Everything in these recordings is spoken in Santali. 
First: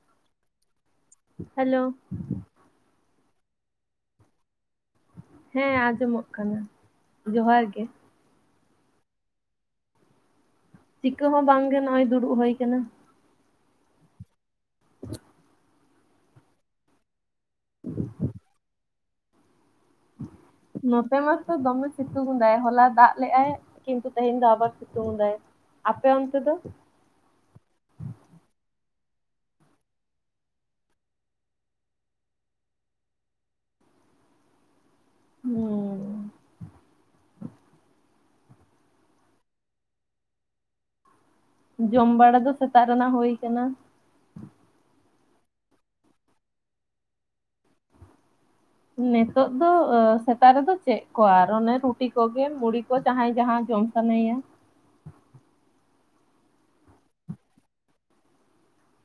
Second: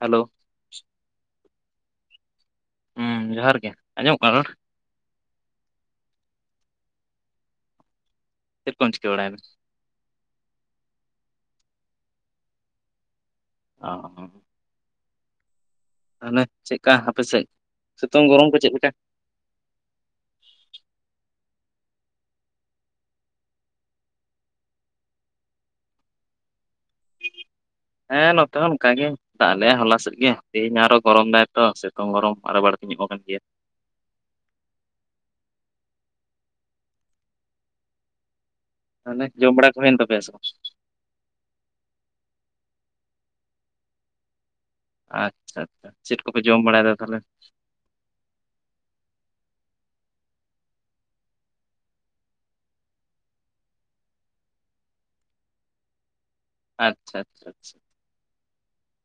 ᱦᱮᱞᱳ ᱦᱮᱞᱳ ᱦᱩᱸ ᱡᱚᱦᱟᱨ ᱜᱮ ᱟᱸᱡᱚᱢᱚᱜ ᱠᱟᱱᱟ ᱨᱚᱲ? ᱦᱮᱸ ᱟᱸᱡᱚᱢᱚᱜ ᱠᱟᱱᱟ ᱡᱚᱦᱟᱨ ᱜᱮ ᱪᱮᱫ ᱠᱚᱢ ᱪᱤᱠᱟᱹᱵᱟᱲᱟᱭ ᱫᱟ? ᱪᱤᱠᱟᱹ ᱦᱚᱸ ᱵᱟᱝᱜᱮ ᱱᱚᱜ-ᱚᱭ ᱫᱩᱲᱩᱵ ᱦᱳᱭ ᱠᱟᱱᱟ᱾ ᱚᱦᱚ ᱵᱟᱝ ᱟᱸᱡᱚᱢ ᱴᱷᱤᱠᱟᱹᱜ ᱠᱟᱱᱟ ᱾ ᱛᱟᱦᱚᱞᱮ ᱪᱮᱫᱠᱟ ᱟᱯᱮᱥᱮᱫ ᱥᱤᱛᱩᱝ ᱜᱚᱨᱚᱢ ᱠᱚ ᱪᱮᱫ ᱞᱮᱠᱟ? ᱱᱚᱛᱮ ᱢᱟᱛᱚ ᱫᱚᱢᱮ ᱥᱤᱛᱩᱝ ᱫᱟᱭ ᱦᱚᱞᱟ ᱫᱟᱜ ᱞᱮᱜᱟᱭ ᱠᱤᱱᱛᱩ ᱛᱮᱦᱮᱧ ᱫᱚ ᱟᱵᱟᱨ ᱥᱤᱛᱩᱝ ᱫᱟᱭ ᱟᱯᱮ ᱚᱱᱛᱮ ᱫᱚ? ᱦᱮᱸᱻ ᱱᱚᱛᱮ ᱦᱚᱸ ᱚᱱᱠᱟ ᱜᱮ ᱫᱟᱜ ᱞᱮᱜ-ᱟᱭ ᱦᱚᱞᱟ ᱥᱮᱫ ᱜᱮ ᱛᱮᱦᱮᱧ ᱟᱨᱚ ᱜᱚᱨᱚᱢ ᱫᱟᱭᱛᱚ ᱥᱮᱛᱳᱝ ᱜᱚᱨᱚᱢ ᱟᱨᱚ ᱵᱟᱹᱲᱛᱤᱧᱚᱜ ᱠᱟᱱ ᱜᱮᱭᱟ ᱦᱩᱸᱻ ᱛᱟᱞᱦᱮ ᱡᱚᱢ ᱵᱟᱲᱟ ᱠᱚ ᱦᱳᱭᱮᱱ ᱛᱟᱯᱮᱭᱟᱥᱮ ᱵᱟᱝ? ᱡᱚᱢ ᱵᱟᱲᱟ ᱫᱚ ᱥᱮᱛᱟᱜ ᱨᱮᱱᱟᱜ ᱦᱳᱭ ᱠᱟᱱᱟ᱾ ᱟᱪᱷᱟ-ᱟᱪᱷᱟ ᱪᱮᱫ ᱠᱚᱯᱮ ᱡᱚᱢ ᱵᱟᱲᱟᱭᱫᱟ ᱛᱟᱞᱦᱮ? ᱱᱤᱛᱚᱜ ᱫᱚ ᱥᱮᱛᱟᱜ ᱨᱮᱫᱚ ᱪᱮᱫ ᱠᱚ ᱟᱨ ᱚᱱᱮ ᱨᱩᱴᱤ ᱠᱚᱜᱮ ᱢᱩᱲᱤ ᱠᱚ ᱡᱟᱦᱟᱸᱭ ᱡᱟᱦᱟᱸ ᱡᱚᱢ ᱥᱟᱱᱟᱭᱟ᱾ ᱟᱪᱷᱟ-ᱟᱪᱷᱟ-ᱟᱪᱷᱟ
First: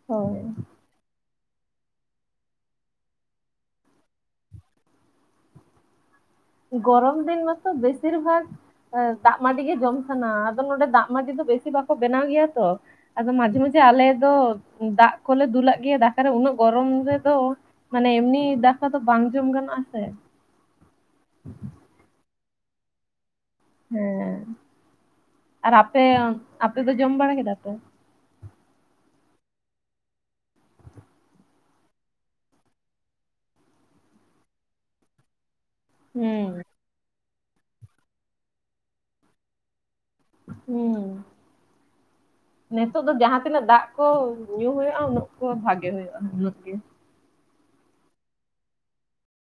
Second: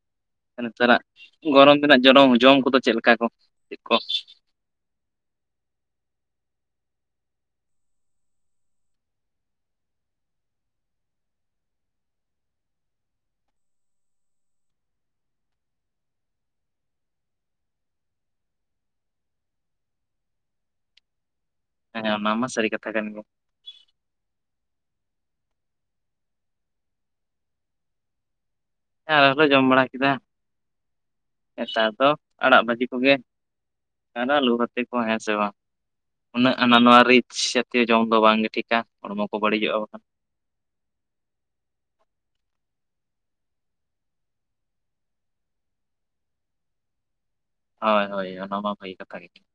ᱦᱳᱭ ᱱᱮᱛᱟᱨᱟᱜ ᱜᱚᱨᱚᱢ ᱨᱮᱱᱟᱜ ᱡᱚᱢ ᱠᱚᱫᱚ ᱪᱮᱫ ᱞᱮᱠᱟ ᱠᱚ ᱪᱮᱫ ᱠᱚ? ᱜᱚᱨᱚᱢ ᱫᱤᱱ ᱢᱟᱛᱚ ᱵᱮᱥᱤᱨ ᱵᱷᱟᱜᱽ ᱫᱟᱜ ᱢᱟᱹᱰᱤ ᱜᱮ ᱡᱚᱢ ᱥᱟᱱᱟ ᱟᱫᱚ ᱱᱚᱰᱮ ᱫᱟᱜ ᱢᱟᱹᱰᱤ ᱫᱚ ᱵᱮᱥᱤ ᱵᱟᱠᱚ ᱵᱮᱱᱟᱣ ᱜᱮᱭᱟ ᱛᱚ ᱟᱫᱚ ᱢᱟᱡᱷᱮ-ᱢᱟᱡᱷᱮ ᱟᱞᱮ ᱫᱚ ᱫᱟᱜ ᱠᱚᱞᱮ ᱫᱩᱞᱟᱜ ᱜᱮᱭᱟ ᱫᱟᱠᱟᱨᱮ ᱩᱱᱟᱹᱜ ᱜᱚᱨᱚᱢ ᱨᱮᱫᱚ ᱢᱟᱱᱮ ᱮᱢᱱᱤ ᱫᱟᱠᱟ ᱫᱚ ᱵᱟᱝ ᱡᱚᱢ ᱜᱟᱱᱚᱜᱼᱟ ᱥᱮ ᱾ [inaudible] ᱦᱮᱸ ᱚᱱᱟᱢᱟ ᱥᱟᱹᱨᱤ ᱠᱟᱛᱷᱟ ᱠᱟᱱ ᱜᱮ ᱾ ᱦᱮᱸ [inaudible] ᱟᱨ ᱟᱯᱮ ᱟᱯᱮ ᱫᱚ ᱡᱚᱢ ᱵᱟᱲᱟ ᱠᱮᱫᱟ ᱯᱮ? ᱦᱮᱸ ᱟᱞᱮ ᱫᱚᱞᱮ ᱡᱚᱢ ᱵᱟᱲᱟ ᱠᱮᱫᱟ, [inaudible] ᱱᱮᱛᱟᱨ ᱫᱚ ᱟᱲᱟᱜ ᱵᱷᱟᱹᱡᱤ ᱠᱚᱜᱮ ᱾ ᱟᱨ ᱟᱞᱩ ᱵᱷᱟᱛᱮ ᱠᱚ ᱦᱮᱸ ᱥᱮ ᱵᱟᱝ ᱾ ᱩᱱᱟᱹᱜ ᱦᱩᱸ ᱟᱱᱟ ᱱᱟᱶᱟ ᱨᱤᱪᱽ ᱡᱟᱛᱤᱭᱚ ᱡᱚᱢ ᱫᱚ ᱵᱟᱝ ᱜᱮ ᱴᱷᱤᱠᱟ, ᱦᱚᱲᱢᱚ ᱠᱚ ᱵᱟᱹᱲᱤᱡᱚᱜᱼᱟ ᱵᱟᱝ ᱦᱮᱸᱻ ᱱᱤᱛᱳᱜ ᱫᱚ ᱡᱟᱦᱟᱸ ᱛᱤᱱᱟᱹᱜ ᱫᱟᱜ ᱠᱚ ᱧᱩ ᱦᱩᱭᱩᱜᱼᱟ ᱩᱱᱟᱹᱜ ᱠᱚ ᱵᱷᱟᱜᱮ ᱦᱩᱭᱩᱜᱼᱟ ᱾ ᱩᱱᱟᱹᱜ ᱜᱮ ᱦᱳᱭ ᱦᱳᱭ ᱚᱱᱟ ᱢᱟ [unintelligible] ᱠᱟᱛᱷᱟ ᱜᱮ ᱾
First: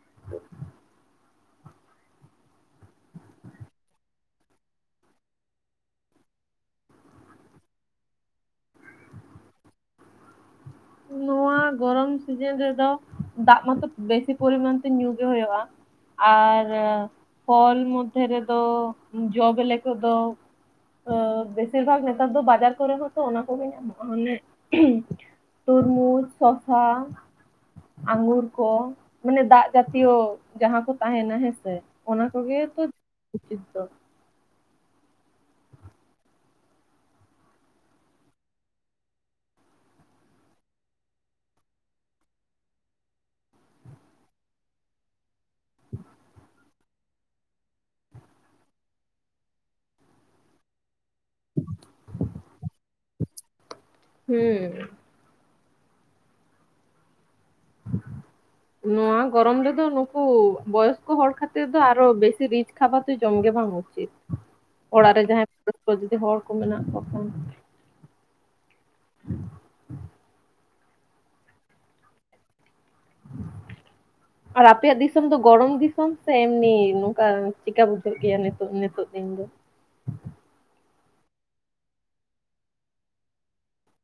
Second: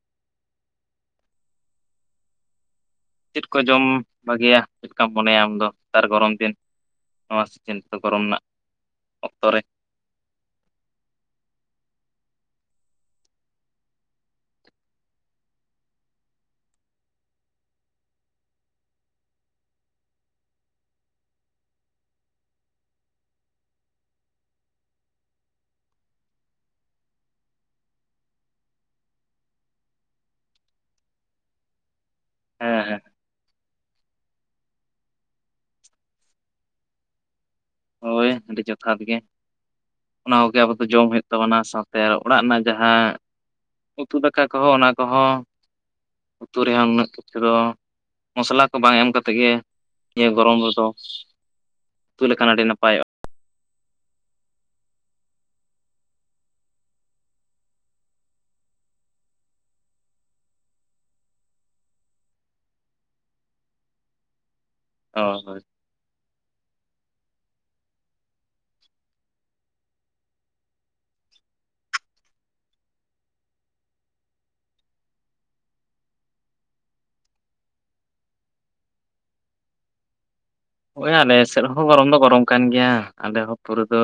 [inaudible] ᱪᱮᱫ ᱠᱚ ᱡᱚᱢ ᱵᱷᱟᱹᱜᱤᱭᱟ ᱪᱮᱫᱠᱟᱢ ᱢᱚᱱᱮᱭᱟ ᱟᱢ ᱫᱚ ᱱᱮᱛᱟᱨ ᱜᱚᱨᱚᱢ ᱫᱤᱱ? ᱱᱚᱣᱟ ᱥᱤᱡᱤᱱ ᱫᱚ ᱜᱚᱨᱚᱢ ᱨᱮᱱᱟᱜ [inaudible] ᱚᱠᱛᱚ ᱨᱮ ᱾ ᱱᱚᱣᱟ ᱜᱚᱨᱚᱢ ᱥᱤᱡᱤᱱ ᱨᱮᱫᱚ ᱫᱟᱜ ᱢᱟᱛᱚ ᱵᱮᱥᱤ ᱯᱚᱨᱤᱢᱟᱱ ᱛᱮ ᱧᱩ ᱜᱮ ᱦᱩᱭᱩᱜᱼᱟ ᱾ ᱟᱨ ᱯᱷᱚᱞ ᱢᱚᱫᱽᱫᱷᱮ ᱨᱮᱫᱚ ᱡᱚ ᱵᱤᱞᱤ ᱠᱚᱫᱚ ᱵᱮᱥᱤᱨ ᱵᱷᱟᱜᱽ ᱱᱮᱛᱟᱨ ᱫᱚ ᱵᱟᱡᱟᱨ ᱠᱚᱨᱮ ᱦᱚᱸᱛᱚ ᱚᱱᱟ ᱠᱚᱜᱮ ᱧᱟᱢᱚᱜᱼᱟ [unintelligible] ᱛᱚᱨᱢᱩᱡᱽ, ᱥᱚᱥᱟ ᱟᱸᱜᱩᱨ ᱠᱚ ᱢᱟᱱᱮ ᱫᱟᱜ ᱡᱟᱛᱤᱭᱚ ᱡᱟᱦᱟᱸ ᱠᱚ ᱛᱟᱦᱮᱱᱟ ᱦᱮᱸᱥᱮ ᱾ ᱚᱱᱟ ᱠᱚᱜᱮ ᱦᱮᱸ ᱛᱚ ᱦᱮᱸ ᱩᱪᱤᱛ ᱫᱚ ᱾ ᱦᱳᱭ ᱟᱹᱰᱤ ᱡᱚᱛᱷᱟᱛ ᱜᱮ ᱾ ᱚᱱᱟ ᱠᱚᱜᱮ ᱟᱵᱚ ᱫᱚ ᱡᱚᱢ ᱦᱩᱭᱩᱜ ᱛᱟᱵᱚᱱᱟ ᱥᱟᱶᱛᱮ ᱚᱲᱟᱜ ᱨᱮᱱᱟᱜ ᱡᱟᱦᱟ ᱩᱛᱩ ᱫᱟᱠᱟ ᱠᱚᱦᱚᱸ ᱚᱱᱟ ᱠᱚᱦᱚᱸ ᱩᱛᱩ ᱨᱮᱦᱚᱸ ᱩᱱᱟᱹᱜ ᱠᱤᱪᱷᱩ ᱫᱚ ᱢᱚᱥᱞᱟ ᱠᱚ ᱵᱟᱝ ᱮᱢ ᱠᱟᱛᱮᱫ ᱜᱮ ᱱᱤᱭᱟᱹ ᱜᱚᱨᱚᱢ ᱨᱮᱫᱚ [inaudible] [unintelligible] ᱞᱮᱠᱷᱟᱱ ᱟᱹᱰᱤ ᱱᱟᱯᱟᱭᱚᱜᱼᱟ ᱾ ᱦᱩᱸᱻ ᱱᱚᱣᱟ ᱜᱚᱨᱚᱢ ᱨᱮᱫᱚ ᱱᱩᱠᱩ ᱵᱚᱭᱚᱥᱠᱚ ᱦᱚᱲ ᱠᱷᱟᱹᱛᱤᱨ ᱫᱚ ᱟᱨᱚ ᱵᱮᱥᱤ ᱨᱤᱪᱽ ᱠᱷᱟᱵᱟᱨ ᱫᱚ ᱡᱚᱢ ᱜᱮ ᱵᱟᱝ ᱩᱪᱤᱛ ᱾ ᱚᱲᱟᱜ ᱦᱳᱭ ᱨᱮ ᱦᱳᱭ ᱡᱟᱦᱟᱸᱭ [unintelligible] ᱡᱩᱫᱤ ᱦᱚᱲ ᱠᱚ ᱢᱮᱱᱟᱜ ᱠᱚ ᱠᱷᱟᱱ ᱟᱨ ᱟᱯᱮᱭᱟᱜ ᱫᱤᱥᱚᱢ ᱫᱚ ᱜᱚᱨᱚᱢ ᱫᱤᱥᱚᱢ ᱥᱮ ᱮᱢᱱᱤ ᱱᱚᱝᱠᱟ ᱪᱮᱫᱠᱟ ᱵᱩᱡᱷᱟᱹᱜ ᱜᱮᱭᱟ ᱱᱤᱛᱚᱜ ᱱᱤᱛᱚᱜ ᱫᱤᱱ ᱫᱚ? ᱦᱳᱭ ᱟᱞᱮ ᱥᱮᱫ ᱨᱮ ᱦᱚᱸ ᱜᱚᱨᱚᱢ ᱫᱚ ᱜᱚᱨᱚᱢ ᱠᱟᱱ ᱜᱮᱭᱟ ᱾ ᱟᱞᱮ ᱦᱚᱸ ᱯᱩᱨᱟᱹ ᱫᱚ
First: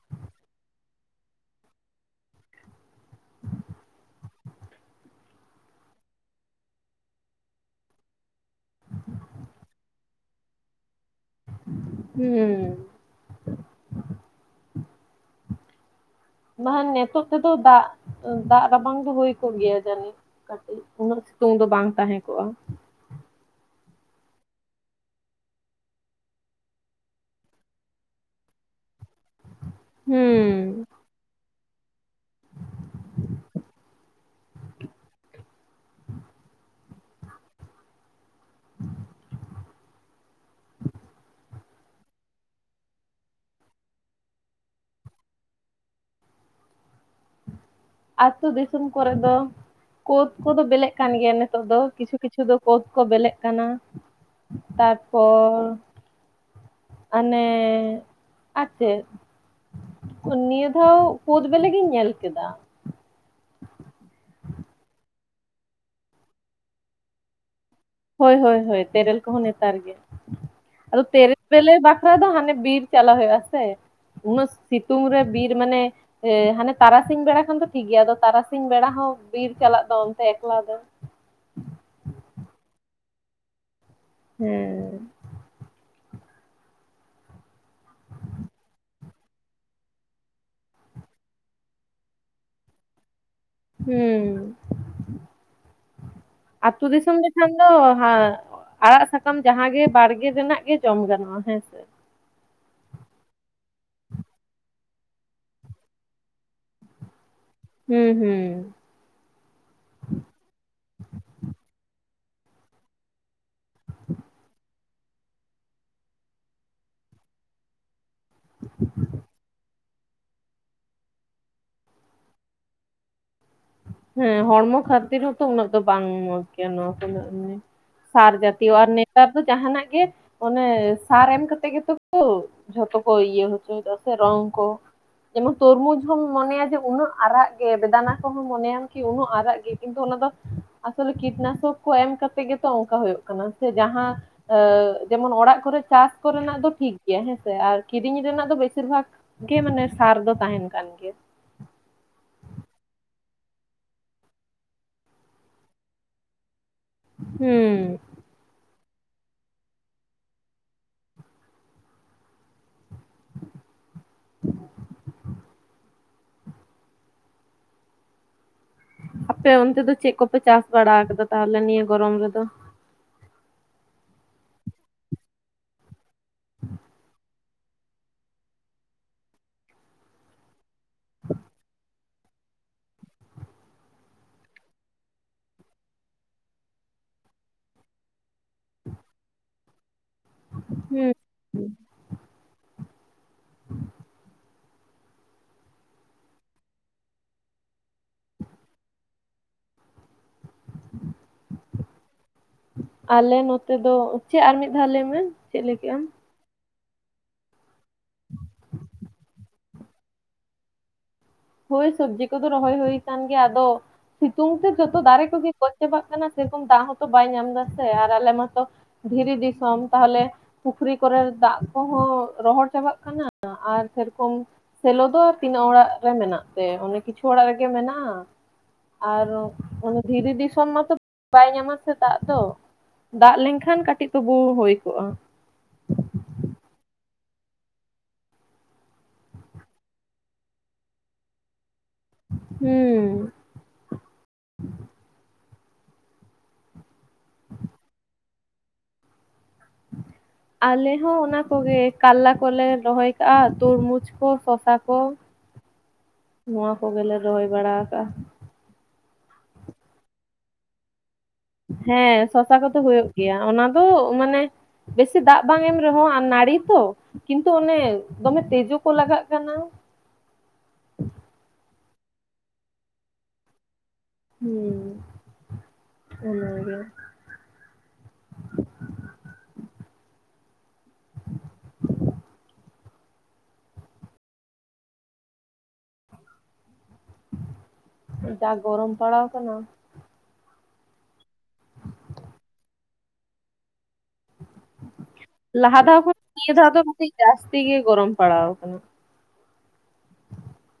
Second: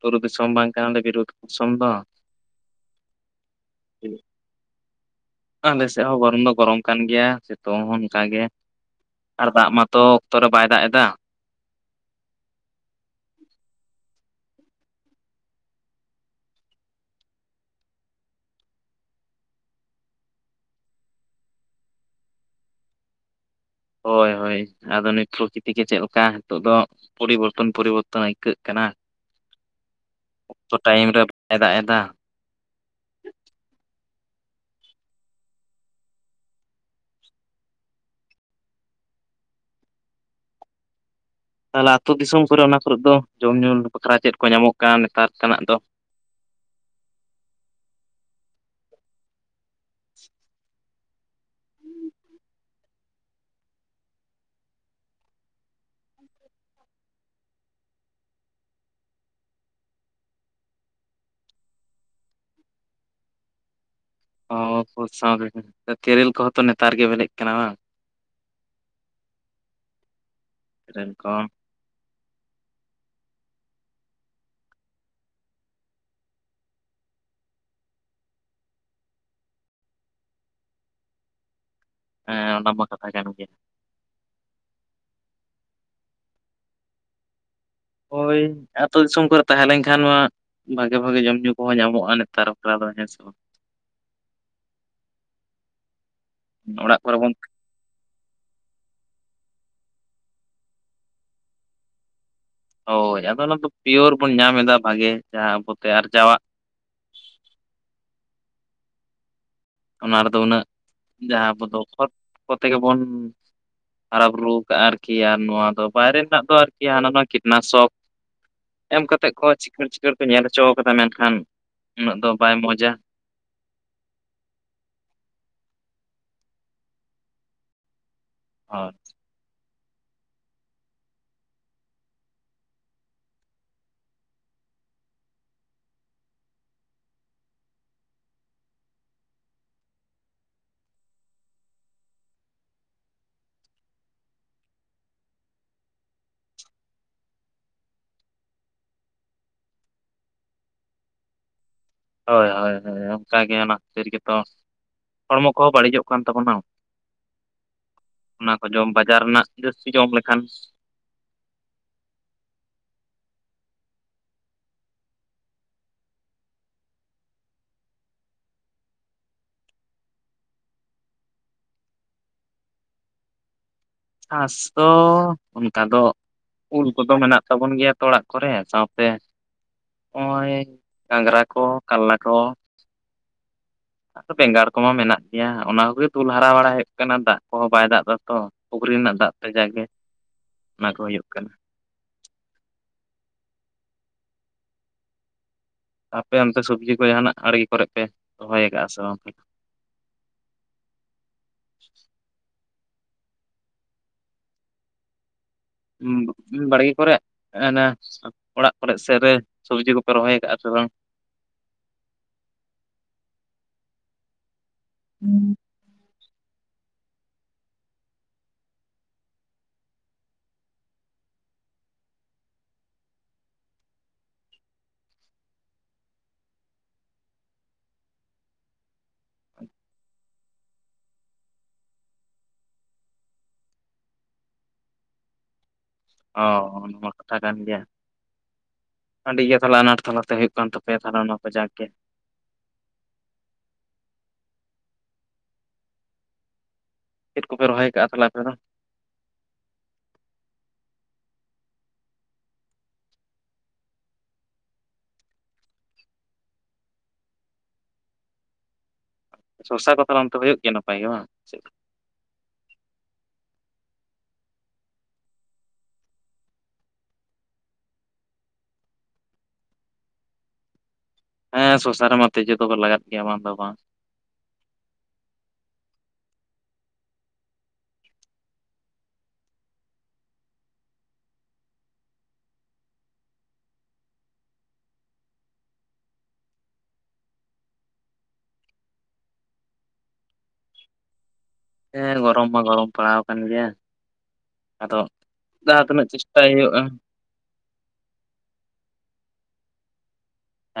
ᱵᱩᱨᱩ ᱫᱤᱥᱚᱢ ᱵᱟᱝ ᱠᱟᱱᱟ ᱞᱮ [unintelligible] ᱫᱤᱥᱚᱢ ᱫᱚ ᱾ ᱟᱞᱮᱥᱮᱫ ᱦᱚᱸ ᱜᱚᱨᱚᱢ ᱫᱚ ᱜᱚᱨᱚᱢ ᱠᱟᱱ ᱜᱮᱭᱟ ᱥᱮᱛᱩᱝ ᱦᱚᱸ ᱚᱱᱠᱟ ᱜᱮ ᱾ ᱟᱨ ᱫᱟᱜ ᱢᱟᱛᱚ ᱚᱠᱛᱚ ᱨᱮ ᱵᱟᱭ ᱫᱟᱜ ᱮᱫᱟ ᱾ ᱦᱩᱸᱻ ᱵᱟᱝᱠᱷᱟᱱ ᱱᱤᱛᱳᱜ ᱛᱮᱫᱚ ᱫᱟᱜ ᱫᱟᱜ ᱨᱟᱵᱟᱝ ᱫᱚ ᱦᱩᱭ ᱠᱚᱜ ᱜᱮᱭᱟ ᱡᱟᱹᱱᱤᱡ ᱾ ᱠᱟᱹᱴᱤᱡ [unintelligible] ᱥᱤᱛᱩᱝ ᱫᱚ ᱵᱟᱝ ᱛᱟᱦᱮᱸ ᱠᱚᱜᱼᱟ ᱾ ᱦᱳᱭ ᱦᱳᱭ ᱟᱫᱚ [unintelligible] ᱜᱮ ᱪᱮᱫ ᱞᱮᱠᱟ ᱱᱤᱛᱚᱜ ᱫᱚ ᱯᱚᱨᱤᱵᱚᱨᱛᱚᱱ ᱯᱚᱨᱤᱵᱚᱨᱛᱚᱱ ᱟᱹᱭᱠᱟᱹᱜ ᱠᱟᱱᱟ ᱾ ᱦᱩᱸ [inaudible] ᱚᱠᱛᱚ ᱴᱟᱭᱤᱢ ᱨᱮ ᱵᱟᱭ ᱫᱟᱜ ᱮᱫᱟ ᱾ ᱛᱟᱦᱚᱞᱮ ᱟᱛᱳ ᱫᱤᱥᱚᱢ ᱠᱚᱨᱮ ᱚᱱᱟ ᱠᱚᱨᱮᱜ ᱫᱚ ᱡᱚᱢ ᱧᱩ ᱵᱟᱠᱷᱨᱟ ᱪᱮᱫ ᱠᱚ ᱧᱟᱢᱚᱜ ᱠᱟᱱᱟ ᱱᱮᱛᱟᱨ ᱛᱮᱱᱟᱜ ᱫᱚ? ᱟᱛᱳ ᱫᱤᱥᱚᱢ ᱠᱚᱨᱮᱫ ᱫᱚ ᱠᱳᱫᱽ ᱠᱚᱫᱚ ᱵᱮᱞᱮᱜ ᱠᱟᱱ ᱜᱮᱭᱟ ᱱᱤᱛᱚᱜ ᱫᱚ ᱾ ᱠᱤᱪᱷᱩ ᱠᱤᱪᱷᱩ ᱫᱚ ᱠᱳᱫᱽ ᱠᱚ ᱵᱮᱞᱮᱜ ᱠᱟᱱᱟ, ᱛᱟᱨᱯᱚᱨ ᱟᱱᱮ ᱟᱨ ᱪᱮᱫ? ᱱᱤᱭᱟᱹ ᱫᱷᱟᱣ ᱠᱳᱫᱽ ᱵᱮᱞᱮ ᱜᱤᱧ ᱧᱮᱞ ᱠᱮᱫᱟ ᱾ ᱦᱚ ᱦᱚ ᱠᱩᱫ ᱥᱟᱶᱛᱮ ᱛᱮᱨᱮᱞ ᱠᱚᱦᱚᱸ ᱛᱚ ᱱᱮᱛᱟᱨ ᱜᱮ ᱵᱮᱞᱮᱜ ᱠᱟᱱᱟ ᱵᱟᱝ? ᱦᱳᱭ ᱦᱳᱭ ᱦᱳᱭ ᱛᱮᱨᱮᱞ ᱠᱚᱦᱚᱸ ᱱᱮᱛᱟᱨ ᱜᱮ, ᱟᱫᱚ ᱛᱮᱨᱮᱞ ᱵᱮᱞᱮ ᱵᱟ ᱟᱠᱷᱨᱟ ᱫᱚ ᱦᱟᱱᱮ ᱵᱤᱨ ᱪᱟᱞᱟᱣ ᱦᱳᱭᱳᱜ ᱟᱥᱮ, ᱩᱱᱟᱹᱜ ᱥᱤᱛᱩᱝ ᱨᱮ ᱵᱤᱨ ᱢᱟᱱᱮ ᱮ ᱦᱟᱱᱮ ᱛᱟᱨᱟᱥᱤᱧ ᱵᱮᱲᱟ ᱠᱷᱚᱱᱟᱱ ᱫᱚ ᱴᱷᱤᱠ ᱜᱮᱭᱟ ᱟᱫᱚ ᱛᱟᱨᱟᱥᱤᱧ ᱵᱮᱲᱟ ᱦᱚᱸ ᱵᱤᱨ ᱪᱟᱞᱟᱜ ᱫᱚ ᱚᱱᱛᱮ ᱮᱠᱞᱟ ᱫᱚ, ᱦᱮᱸ ᱚᱱᱟ ᱢᱟ ᱠᱟᱛᱷᱟ ᱠᱟᱱ ᱜᱮ᱾ ᱦᱮᱸ, ᱦᱳᱭ ᱟᱹᱛᱩᱳ ᱫᱤᱥᱚᱢ ᱠᱚᱨᱮ ᱛᱟᱦᱮᱸ ᱞᱮᱱᱠᱷᱟᱱ ᱢᱟ ᱵᱷᱟᱜᱮ ᱵᱷᱟᱜᱮ ᱡᱚᱢᱼᱧᱩ ᱠᱚᱦᱚᱸ ᱧᱟᱢᱚᱜᱼᱟ ᱱᱮᱛᱟᱨ ᱵᱟᱠᱷᱨᱟ ᱫᱚ ᱦᱮᱸᱥᱮ ᱵᱟᱝ? ᱦᱩᱸ ᱟᱹᱛᱩ ᱚᱲᱟᱜ ᱫᱤᱥᱚᱢ ᱠᱚᱨᱮ ᱨᱮ ᱵᱚᱱ ᱠᱷᱟᱱ ᱫᱚ ᱦᱟᱜ ᱟᱲᱟᱜ ᱥᱟᱠᱟᱢ ᱡᱟᱦᱟᱸ ᱜᱮ ᱵᱟᱲᱜᱮ ᱨᱮᱱᱟᱜ ᱜᱮ ᱡᱚᱢ ᱜᱟᱱᱚᱜᱼᱟ, ᱦᱮᱸᱥᱮ ᱦᱳᱭ ᱟᱫᱚ ᱚᱱᱟ ᱫᱚ ᱯᱤᱭᱳᱨ ᱵᱚᱱ ᱧᱟᱢ ᱮᱫᱟ ᱵᱷᱟᱜᱮ ᱡᱟᱦᱟᱸ ᱟᱵᱚᱛᱮ ᱟᱨᱡᱟᱣᱟᱜ, ᱦᱩᱸ ᱦᱩᱸ, ᱚᱱᱟ ᱨᱮᱫᱚ ᱩᱱᱟᱹᱜ ᱡᱟᱦᱟᱸ ᱟᱵᱚ ᱫᱚ ᱠᱷᱚᱛ ᱠᱚᱛᱮ ᱜᱮᱵᱚᱱ ᱦᱟᱨᱟ ᱵᱩᱨᱩ ᱠᱟᱜᱼᱟ ᱟᱨᱠᱤ ᱱᱤᱭᱟ ᱫᱚ ᱵᱟᱭᱨᱮ ᱨᱮᱱᱟᱜ ᱫᱚ ᱟᱨᱠᱤ ᱦᱟᱱᱟ ᱱᱚᱣᱟ ᱠᱤᱴᱱᱟᱥᱚᱠ ᱮᱢ ᱠᱟ ᱛᱮᱜ ᱠᱚ ᱪᱤᱠᱟᱹᱲ ᱪᱤᱠᱟᱹᱲ ᱠᱚ ᱧᱮᱞ ᱦᱚᱪᱚ ᱟᱠᱟᱫᱟ ᱢᱮᱱᱠᱷᱟᱱ ᱩᱱᱟᱹᱜ ᱫᱚ ᱵᱟᱭ ᱢᱚᱸᱡᱟ, ᱦᱮᱸ ᱦᱚᱲᱢᱚ ᱠᱷᱟᱹᱛᱤᱨ ᱦᱚᱸᱛᱚ ᱩᱱᱟᱹᱜ ᱫᱚ ᱵᱟᱝ ᱢᱚᱸᱡᱽ ᱜᱮᱭᱟ ᱱᱚᱣᱟ ᱠᱚᱜ ᱥᱟᱨ ᱡᱟ ᱡᱟᱛᱤᱭᱚ, ᱟᱨ ᱦᱳᱭ ᱱᱮᱛᱟᱨ ᱫᱚ ᱡᱟᱦᱱᱟᱜ ᱜᱮ ᱚᱱᱮ ᱥᱟᱨ ᱮᱢ ᱠᱟᱛᱮ ᱜᱮᱛᱚ ᱠᱚ ᱡᱷᱚᱛᱚ ᱠᱚ ᱤᱭᱟᱹ ᱦᱚᱪᱚ ᱫᱟ ᱥᱮ ᱨᱚᱝ ᱠᱚ᱾ ᱡᱮᱢᱚᱱ ᱛᱚᱨᱢᱩᱡᱽ ᱦᱚᱢ ᱢᱚᱱᱮᱭᱟ ᱡᱮ ᱩᱱᱟᱹᱜ ᱟᱨᱟᱜ ᱜᱮ, ᱵᱮᱫᱟᱱᱟ ᱠᱚᱦᱚᱸ ᱢᱚᱱᱮᱭᱟᱢ ᱠᱤ ᱩᱱᱟᱹᱜ ᱟᱨᱟᱜ ᱜᱮ ᱠᱤᱱᱛᱩ ᱚᱱᱟ ᱫᱚ ᱟᱥᱚᱞᱮ ᱠᱤᱴᱱᱟᱥᱚᱠ ᱠᱚ ᱮᱢ ᱠᱟᱛᱮ ᱜᱮᱛᱚ ᱚᱱᱠᱟ ᱦᱳᱭᱳᱜ ᱠᱟᱱᱟ᱾ ᱥᱮ ᱡᱟᱦᱟᱸ ᱟᱹ ᱡᱮᱢᱚᱱ ᱚᱲᱟᱜ ᱠᱚᱨᱮ ᱪᱟᱥ ᱠᱚᱨᱮᱱᱟᱜ ᱫᱚ ᱴᱷᱤᱠ ᱜᱮᱭᱟ ᱦᱮᱸᱥᱮ, ᱟᱨ ᱠᱤᱨᱤᱧ ᱨᱮᱱᱟᱜ ᱫᱚ ᱵᱮᱥᱤᱨ ᱵᱷᱟᱜ ᱜᱮ ᱢᱟᱱᱮ ᱥᱟᱨ ᱫᱚ ᱛᱟᱦᱮᱱ ᱠᱟᱱ ᱜᱮ, ᱦᱳᱭ ᱦᱳᱭ ᱦᱳᱭ ᱚᱱᱠᱟᱜᱮ ᱚᱱᱟ ᱠᱷᱟᱹᱛᱤᱨ ᱜᱮᱛᱚ ᱦᱚᱲᱢᱚ ᱠᱚᱦᱚᱸ ᱵᱟᱹᱲᱤᱡᱚᱜ ᱠᱟᱱ ᱛᱟᱵᱚᱱᱟ᱾ ᱦᱩᱸᱢ, ᱚᱱᱟ ᱠᱚ ᱡᱚᱢ ᱵᱟᱡᱟᱨ ᱨᱮᱱᱟᱜ ᱡᱟᱹᱥᱛᱤ ᱡᱚᱢ ᱞᱮᱠᱷᱟᱱ, ᱟᱯᱮ ᱚᱱᱛᱮ ᱫᱚ ᱪᱮᱫ ᱠᱚᱯᱮ ᱪᱟᱥ ᱵᱟᱲᱟ ᱟᱠᱟᱫᱟ ᱛᱟᱦᱞᱮ ᱱᱤᱭᱟᱹ ᱜᱚᱨᱚᱢ ᱨᱮᱫᱚ? ᱪᱟᱥ ᱫᱚ ᱚᱱᱠᱟ ᱫᱚ ᱩᱞ ᱠᱚᱫᱚ ᱢᱮᱱᱟᱜ ᱛᱟᱵᱚᱱ ᱜᱮᱭᱟ ᱛᱚ ᱚᱲᱟᱜ ᱠᱚᱨᱮ ᱥᱟᱶᱛᱮ ᱱᱚᱜᱼᱚᱭ ᱜᱷᱟᱝᱜᱨᱟ ᱠᱚ, ᱠᱟᱞᱞᱟ ᱠᱚ, [inaudible] ᱟᱨ ᱵᱮᱸᱜᱟᱲ ᱠᱚᱢᱟ ᱢᱮᱱᱟᱜ ᱜᱮᱭᱟ ᱚᱱᱟ ᱠᱚᱜᱮ ᱫᱩᱞ ᱦᱟᱨᱟ ᱵᱟᱲᱟ ᱦᱩᱭᱩᱜ ᱠᱟᱱᱟ ᱫᱟᱜ ᱠᱚᱦᱚᱸ ᱵᱟᱭ ᱫᱟᱜ ᱫᱟᱛᱚ ᱯᱩᱠᱷᱨᱤ ᱨᱮᱱᱟᱜ ᱫᱟᱜ ᱛᱮ ᱡᱟ ᱜᱮ ᱚᱱᱟ ᱠᱚ ᱦᱩᱸ ᱦᱩᱭᱩᱜ ᱠᱟᱱᱟ᱾ ᱟᱯᱮ ᱚᱱᱛᱮ ᱥᱚᱵᱽᱡᱤ ᱠᱚ ᱡᱟᱦᱟᱱᱟᱜ ᱟᱲᱜᱮ ᱠᱚᱨᱮ ᱯᱮ ᱨᱚᱦᱚᱭ ᱟᱠᱟᱫᱼᱟ ᱥᱮ ᱜᱟᱝ? ᱟᱞᱮ ᱱᱚᱛᱮ ᱫᱚ, ᱪᱮᱫ ᱟᱨ ᱢᱤᱫ ᱫᱷᱟᱣ ᱞᱮᱟᱹᱭ ᱢᱮ? ᱪᱮᱫ ᱞᱟᱹᱭ ᱠᱮᱜ ᱟᱢ ᱦᱩᱸ, ᱵᱟᱲᱜᱮ ᱠᱚᱨᱮᱜ ᱮ ᱚᱲᱟᱜ ᱠᱚᱨᱮ ᱥᱮᱫ ᱨᱮ ᱥᱚᱵᱽᱡᱤ ᱠᱚᱯᱮ ᱨᱚᱦᱚᱭ ᱟᱠᱟᱟᱜᱼᱟ ᱥᱮ ᱵᱟᱝ? ᱦᱳᱭ ᱥᱚᱵᱽᱡᱤ ᱠᱚᱫᱚ ᱨᱚᱦᱚᱭ ᱦᱩᱭ ᱟᱠᱟᱱ ᱜᱮᱭᱟ, ᱟᱫᱚ ᱥᱤᱛᱩᱝ ᱛᱮ ᱡᱚᱛᱚ ᱫᱟᱨᱮ ᱠᱚᱜᱮ ᱜᱚᱡ ᱪᱟᱵᱟᱜ ᱠᱟᱱᱟ ᱥᱮ ᱨᱚᱠᱚᱢ ᱫᱟᱜ ᱦᱚᱸᱛᱚ ᱵᱟᱭ ᱧᱟᱢ ᱮᱫᱟ ᱥᱮ ᱟᱨ ᱟᱞᱮ ᱢᱟᱛᱚ ᱫᱷᱤᱨᱤ ᱫᱤᱥᱚᱢ ᱛᱟᱦᱚᱞᱮ, ᱯᱩᱠᱷᱨᱤ ᱠᱚᱨᱮ ᱫᱟᱜ ᱠᱚᱦᱚᱸ ᱨᱚᱦᱚᱲ ᱪᱟᱵᱟᱜ ᱠᱟᱱᱟ ᱟᱨ ᱥᱮᱨᱚᱠᱚᱢ ᱥᱮᱞᱳ ᱫᱚ ᱛᱤᱱᱟᱹᱜ ᱚᱲᱟᱜ ᱨᱮ ᱢᱮᱱᱟᱜ ᱛᱮ ᱚᱱᱮ ᱠᱤᱪᱷᱩ ᱚᱲᱟᱜ ᱨᱮᱜᱮ ᱢᱮᱱᱟᱜᱼᱟ᱾ ᱟᱨ ᱫᱷᱤᱨᱤ ᱫᱤᱥᱚᱢ ᱢᱟᱛᱚ ᱵᱟᱭ ᱧᱟᱢᱟ ᱥᱮ ᱫᱟᱜ ᱫᱚ, ᱫᱟᱜ ᱞᱮᱱᱠᱷᱟᱱ ᱠᱟᱹᱴᱤᱡ ᱛᱵᱩ ᱦᱩᱭ ᱠᱚᱜᱼᱟ᱾ ᱚ ᱱᱚᱣᱟ ᱠᱟᱛᱷᱟ ᱠᱟᱱ ᱜᱮᱭᱟ᱾ ᱟᱹᱰᱤ ᱜᱮ ᱛᱟᱦᱚᱞᱮ ᱟᱱᱟᱴ ᱛᱟᱞᱟᱛᱮ ᱦᱩᱭᱩᱜ ᱠᱟᱱ ᱛᱟᱯᱮᱭᱟ ᱛᱟᱦᱮ ᱚᱱᱟ ᱠᱚ ᱡᱟᱠ ᱜᱮ, ᱦᱩᱸᱢ, ᱪᱮᱫ ᱠᱚᱯᱮ ᱨᱚᱦᱚᱭ ᱟᱠᱟᱟᱜᱼᱟ ᱛᱟᱦᱮ ᱟᱯᱮ ᱫᱚ᱾ ᱦᱮ [inaudible] ᱟᱞᱮ ᱦᱚᱸ ᱚᱱᱟᱠᱜᱮ ᱠᱟᱨᱞᱟ ᱠᱚᱞᱮ ᱨᱚᱦᱚᱭ ᱠᱟᱜᱼᱟ ᱛᱚᱨᱢᱩᱡᱽ ᱠᱚ ᱥᱚᱥᱟ ᱠᱚ᱾ ᱱᱚᱣᱟ ᱠᱚᱜᱮᱞᱮ ᱨᱚᱦᱚᱭ ᱵᱟᱲᱟ ᱟᱠᱟᱜᱼᱟ᱾ [unintelligible] ᱫᱚᱥᱟᱨ ᱠᱚᱫᱚ ᱚᱱᱛᱮ ᱦᱩᱭᱩᱜ ᱜᱮᱭᱟ ᱱᱟᱯᱟᱭ ᱜᱮ ᱵᱟᱝ ᱪ ᱼᱼ ᱦᱮᱸ ᱥᱚᱥᱟ ᱠᱚᱫᱚ ᱦᱩᱭᱩᱜ ᱜᱮᱭᱟ ᱚᱱᱟ ᱫᱚ ᱢᱟᱱᱮᱼᱼ ᱵᱮᱥᱤ ᱫᱟᱜ ᱵᱟᱝ ᱮᱢ ᱨᱮᱦᱚᱸ ᱱᱟᱹᱲᱤ ᱛᱚᱼᱼ ᱠᱤᱱᱛᱩ ᱚᱱᱮ ᱫᱚᱢᱮ ᱛᱮᱡᱩ ᱠᱚ ᱞᱟᱜᱟᱜ ᱠᱟᱱᱟ᱾ ᱦᱮᱸ ᱥᱚᱥᱟ ᱨᱮ ᱢᱟ ᱛᱮᱡᱩ ᱠᱚ ᱞᱟᱜᱟᱜ ᱜᱮᱭᱟ ᱵᱟᱝ ᱫᱚ ᱵᱟᱝᱼᱼ ᱦᱮᱸ ᱚᱱᱟᱜᱮ ᱡᱟᱜ ᱜᱚᱨᱚᱢ ᱯᱟᱲᱟᱣ ᱠᱟᱱᱟ᱾ ᱦᱮᱸ ᱜᱚᱨᱚᱢ ᱢᱟ ᱜᱚᱨᱚᱢ ᱯᱟᱲᱟᱣ ᱟᱠᱟᱱ ᱜᱮᱭᱟ᱾ ᱟᱫᱚ ᱞᱟᱦᱟ ᱡᱟᱦᱟᱸ ᱫᱷᱟᱣ ᱛᱤᱱᱟᱹᱜ ᱠᱷᱚᱱ ᱪᱮᱥᱴᱟᱭ ᱱᱤᱭᱟᱹ ᱫᱷᱟᱣ ᱦᱩᱭᱩᱜᱼᱟ᱾ ᱫᱚ ᱠᱟᱹᱴᱤᱡ ᱡᱟᱹᱥᱛᱤ ᱜᱮ ᱜᱚᱨᱚᱢ ᱯᱟᱲᱟᱣ ᱟᱠᱟᱱᱟ᱾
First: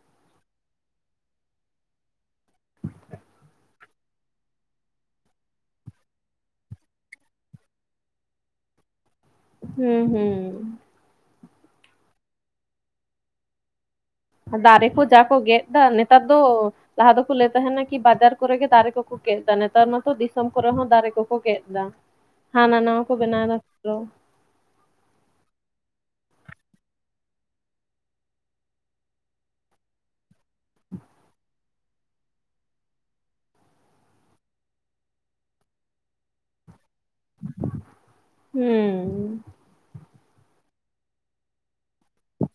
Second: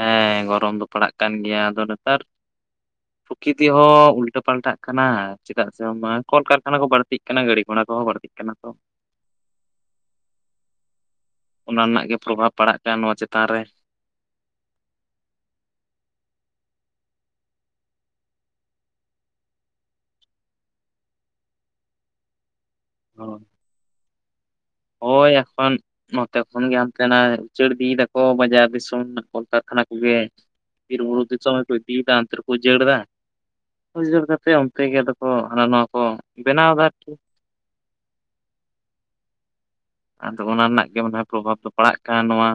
ᱦᱮᱸ ᱜᱚᱨᱚᱢ ᱫᱚ ᱯᱟᱲᱟᱜ ᱠᱟᱱ ᱜᱮᱭᱟ ᱟᱫᱚ ᱱᱮᱛᱟᱨᱼᱼ [inaudible] ᱯᱨᱚᱠᱨᱤᱛ ᱦᱚᱸ ᱩᱞᱴᱟᱹ ᱯᱟᱞᱴᱟᱜ ᱠᱟᱱᱟ ᱪᱮᱫᱟᱜ ᱥᱮ ᱵᱟᱝ ᱠᱚᱨᱠᱷᱟᱱᱟ ᱠᱚ ᱵᱟᱹᱲᱛᱤᱜ ᱠᱟᱱᱟ ᱜᱟᱹᱰᱤ ᱜᱷᱚᱲᱟ ᱠᱚᱦᱚᱸ ᱵᱟᱹᱲᱛᱤᱜ ᱠᱟᱱᱟ᱾ ᱠᱟᱱᱟ ᱠᱚᱚ ᱦᱩᱸ ᱦᱩᱸ ᱚᱱᱟ ᱨᱮᱱᱟᱜ ᱜᱮ ᱯᱛᱨᱵᱷᱟᱵᱽ ᱯᱟᱲᱟᱜ ᱠᱟᱱᱟ ᱱᱚᱣᱟ ᱪᱮᱛᱟᱱ ᱨᱮᱼᱼ ᱫᱟᱨᱮ ᱠᱚ ᱡᱟ ᱠᱚ ᱜᱮᱫ ᱫᱟ ᱱᱮᱛᱟᱨ ᱫᱚ ᱞᱟᱦᱟ ᱫᱚᱠᱚ ᱞᱟᱹᱭ ᱛᱟᱦᱮᱱᱟ ᱠᱤ ᱵᱟᱡᱟᱨ ᱠᱚᱨᱮ ᱜᱮ ᱫᱟᱨᱮ ᱠᱚᱼᱼ ᱜᱮᱫ ᱫᱟ ᱱᱮᱛᱟᱨ ᱱᱚᱛᱚ ᱫᱤᱥᱚᱢ ᱠᱚᱨᱮ ᱦᱚᱸ ᱫᱟᱨᱮ ᱠᱚᱠᱚ ᱜᱮᱫ ᱮᱟ ᱦᱟᱱᱟ ᱱᱷᱟᱣᱟ᱾ ᱠᱚ ᱵᱮᱱᱟᱣ ᱫᱚ [unintelligible] ᱱᱚᱛᱮ ᱠᱷᱚᱱᱜᱮ ᱦᱟᱱᱛᱮᱱᱟᱜ ᱩᱪᱟᱹᱲ ᱤᱫᱤᱭ ᱫᱟᱠᱚ ᱵᱟᱡᱟᱨ ᱫᱤᱥᱚᱢ ᱨᱮᱱᱟᱜ ᱠᱚᱞᱠᱟᱨᱠᱷᱟᱱᱟ ᱠᱚᱜᱮᱼᱼ [unintelligible] ᱩᱡᱟᱹᱲ ᱫᱟ ᱩᱡᱟᱹᱲ ᱠᱟᱛᱮᱫ ᱚᱱᱛᱮ ᱜᱮ ᱟᱫᱚ ᱠᱚ ᱦᱟᱱᱟ ᱱᱷᱟᱣᱟ ᱠᱚ ᱵᱮᱱᱟᱣ ᱫᱟ᱾ ᱦᱮᱸ ᱟᱫᱚ ᱚᱱᱟ ᱨᱮᱱᱟᱜ ᱜᱮ ᱢᱟᱱᱮ ᱯᱨᱚᱵᱷᱟᱵᱽ ᱫᱚ ᱯᱟᱲᱟᱜ ᱠᱟᱱᱟ ᱱᱚᱣᱟ᱾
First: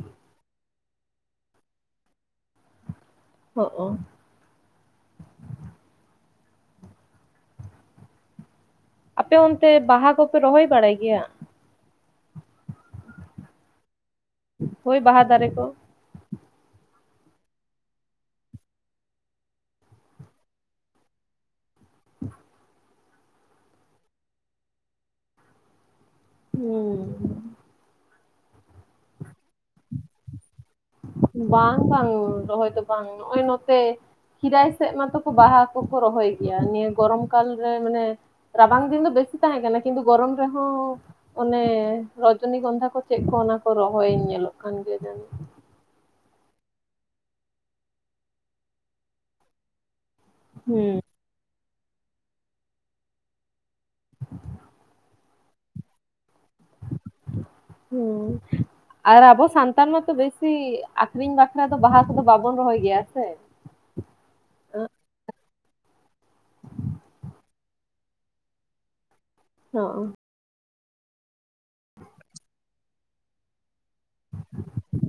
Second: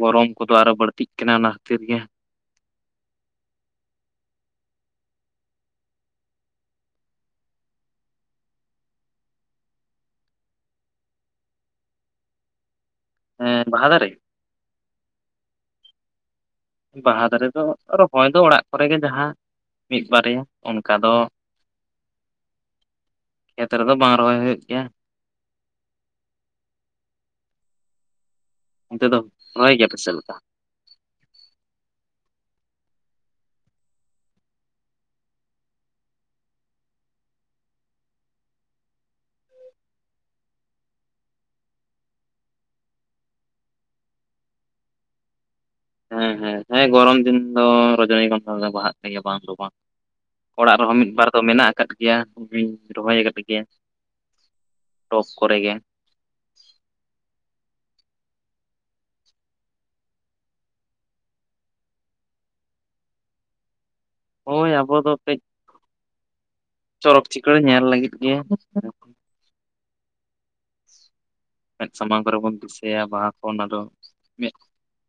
ᱜᱚᱨᱚᱢ ᱠᱚᱫᱚ ᱟᱨᱚ ᱵᱟᱹᱲᱛᱤᱜ ᱠᱟᱱᱟ ᱚᱱᱟ ᱠᱷᱟᱹᱛᱤᱨ ᱜᱮᱼᱼ ᱦᱚᱸᱜ ᱚ ᱟᱯᱮ ᱚᱱᱛᱮ ᱵᱟᱦᱟ ᱠᱚᱯᱮ ᱨᱚᱦᱚᱭ ᱵᱟᱲᱟᱭ ᱜᱮᱭᱟ᱾ ᱦᱮᱸ ᱵᱟᱦᱟᱫᱟᱨᱮᱼᱼ ᱦᱳᱭ ᱵᱟᱦᱟ ᱫᱟᱨᱮ ᱠᱚᱼᱼ ᱵᱟᱦᱟ ᱫᱟᱨᱮ ᱫᱚ ᱨᱚᱦᱚᱭ ᱫᱚ ᱚᱲᱟᱜ ᱠᱚᱨᱮ ᱜᱮ ᱡᱟᱦᱟᱸ᱾ ᱢᱤᱫ ᱵᱟᱨᱭᱟ ᱚᱱᱠᱟ ᱫᱚᱼᱼ ᱦᱩᱸ ᱠᱷᱮᱛ ᱨᱮᱫᱚ ᱵᱟᱝ ᱨᱚᱦᱚᱭ ᱦᱩᱭᱩᱜ ᱜᱮᱭᱟ᱾ ᱦᱚᱸ ᱚᱱᱛᱮᱫ ᱫᱚ ᱨᱚᱦᱚᱭ ᱜᱮᱭᱟᱯᱮ ᱪᱮᱫ ᱞᱮᱠᱟ᱾ ᱵᱟᱝ ᱵᱟᱝ ᱨᱚᱦᱚᱭ ᱫᱚ ᱵᱟᱝ ᱱᱚᱜᱼᱚᱭ ᱱᱚᱛᱮᱼᱼ ᱠᱷᱤᱨᱟᱭ ᱥᱮᱫ ᱢᱟᱛᱚ ᱵᱟᱦᱟ ᱠᱚᱠᱚ ᱨᱚᱦᱚᱭ ᱜᱮᱭᱟ ᱱᱤᱭᱟᱹ ᱜᱚᱨᱚᱢ ᱠᱟᱞᱨᱮ ᱢᱟᱱᱮᱼᱼ ᱨᱟᱵᱟᱝ ᱫᱤᱱ ᱫᱚ ᱵᱮᱥᱤ ᱛᱟᱦᱮᱸ ᱠᱟᱱᱟ ᱠᱤᱱᱛᱩ ᱜᱚᱨᱚᱢ ᱨᱮᱦᱚᱸᱼᱼ ᱚᱱᱮ ᱨᱚᱡᱚᱱᱤ ᱜᱚᱱᱫᱷᱟ ᱠᱚ ᱪᱮᱫ ᱠᱚ ᱚᱱᱟ ᱠᱚ ᱨᱚᱦᱚᱭ ᱧᱮᱞᱚᱜ ᱠᱟᱱ ᱜᱮᱭᱟ ᱡᱮᱱᱚ᱾ ᱦᱮᱸ ᱦᱮᱸ ᱦᱮᱸ ᱜᱚᱨᱚᱢ ᱫᱤᱱ ᱫᱚ ᱨᱚᱡᱚᱱᱤᱜᱚᱱᱫᱷᱟ ᱫᱚ ᱵᱟᱦᱟᱜ ᱠᱟᱱ ᱜᱮᱭᱟ ᱵᱟᱝ ᱫᱚ ᱵᱟᱝ᱾ ᱚᱲᱟᱜ ᱨᱮᱦᱚᱸ ᱦᱩᱸ ᱢᱤᱫ ᱵᱟᱨ ᱫᱚ ᱢᱮᱱᱟᱜ ᱟᱠᱟᱫ ᱜᱮᱭᱟ ᱤᱧ ᱨᱚᱦᱚᱭ ᱟᱠᱟᱫ ᱜᱮᱭᱟ᱾ ᱴᱚᱯ ᱠᱚᱨᱮ ᱜᱮ ᱦᱮᱸ ᱟᱨ ᱟᱵᱚ ᱥᱟᱱᱛᱟᱲ ᱢᱟᱛᱚ ᱵᱮᱥᱤ ᱟᱠᱷᱨᱤᱧ ᱵᱟᱠᱷᱨᱟ ᱫᱚ ᱵᱟᱦᱟ ᱠᱚᱫᱚ ᱵᱟᱵᱚᱱ ᱨᱚᱦᱚᱭ ᱜᱮᱭᱟ ᱥᱮ ᱦᱚᱭ ᱟᱵᱚ ᱫᱚ ᱠᱟᱹᱡᱼᱼ ᱪᱚᱨᱚᱠ ᱪᱤᱠᱟᱹᱲ ᱧᱮᱞ ᱞᱟᱹᱜᱤᱫ ᱜᱮ᱾ ᱚᱸᱻ [unintelligible] ᱚᱱᱟᱫᱚ ᱢᱮᱫ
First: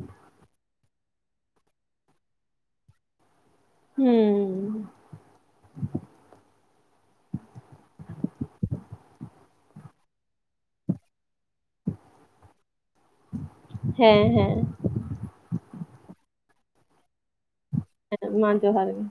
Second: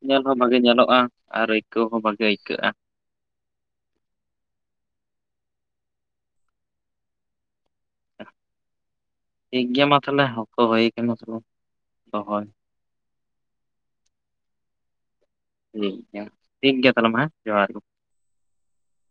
ᱧᱮᱞ ᱦᱚᱸ ᱵᱷᱟᱜᱮ ᱧᱮᱞᱚᱜᱼᱟ ᱟᱨ ᱟᱹᱭᱠᱟᱹᱣ ᱦᱚᱸ ᱵᱷᱟᱜᱮ ᱟᱹᱭᱠᱟᱹᱜᱼᱟ᱾ ᱦᱩᱸ ᱴᱷᱤᱠ ᱜᱮᱭᱟ ᱢᱟ ᱛᱟᱦᱚᱞᱮ ᱦᱚᱠᱚ ᱦᱳᱭ ᱠᱟᱱᱟ [unintelligible] ᱫᱚᱦᱚᱭᱼᱼ ᱦᱮᱸ ᱦᱮᱸ ᱴᱷᱤᱠ ᱜᱮᱭᱟ ᱴᱷᱤᱠ ᱜᱮᱭᱟ ᱛᱟᱦᱚᱞᱮ ᱢᱟ ᱦᱮᱸ ᱡᱚᱦᱟᱨ ᱜᱮ ᱦᱮᱸ ᱢᱟ ᱡᱚᱦᱟᱨ ᱜᱮ᱾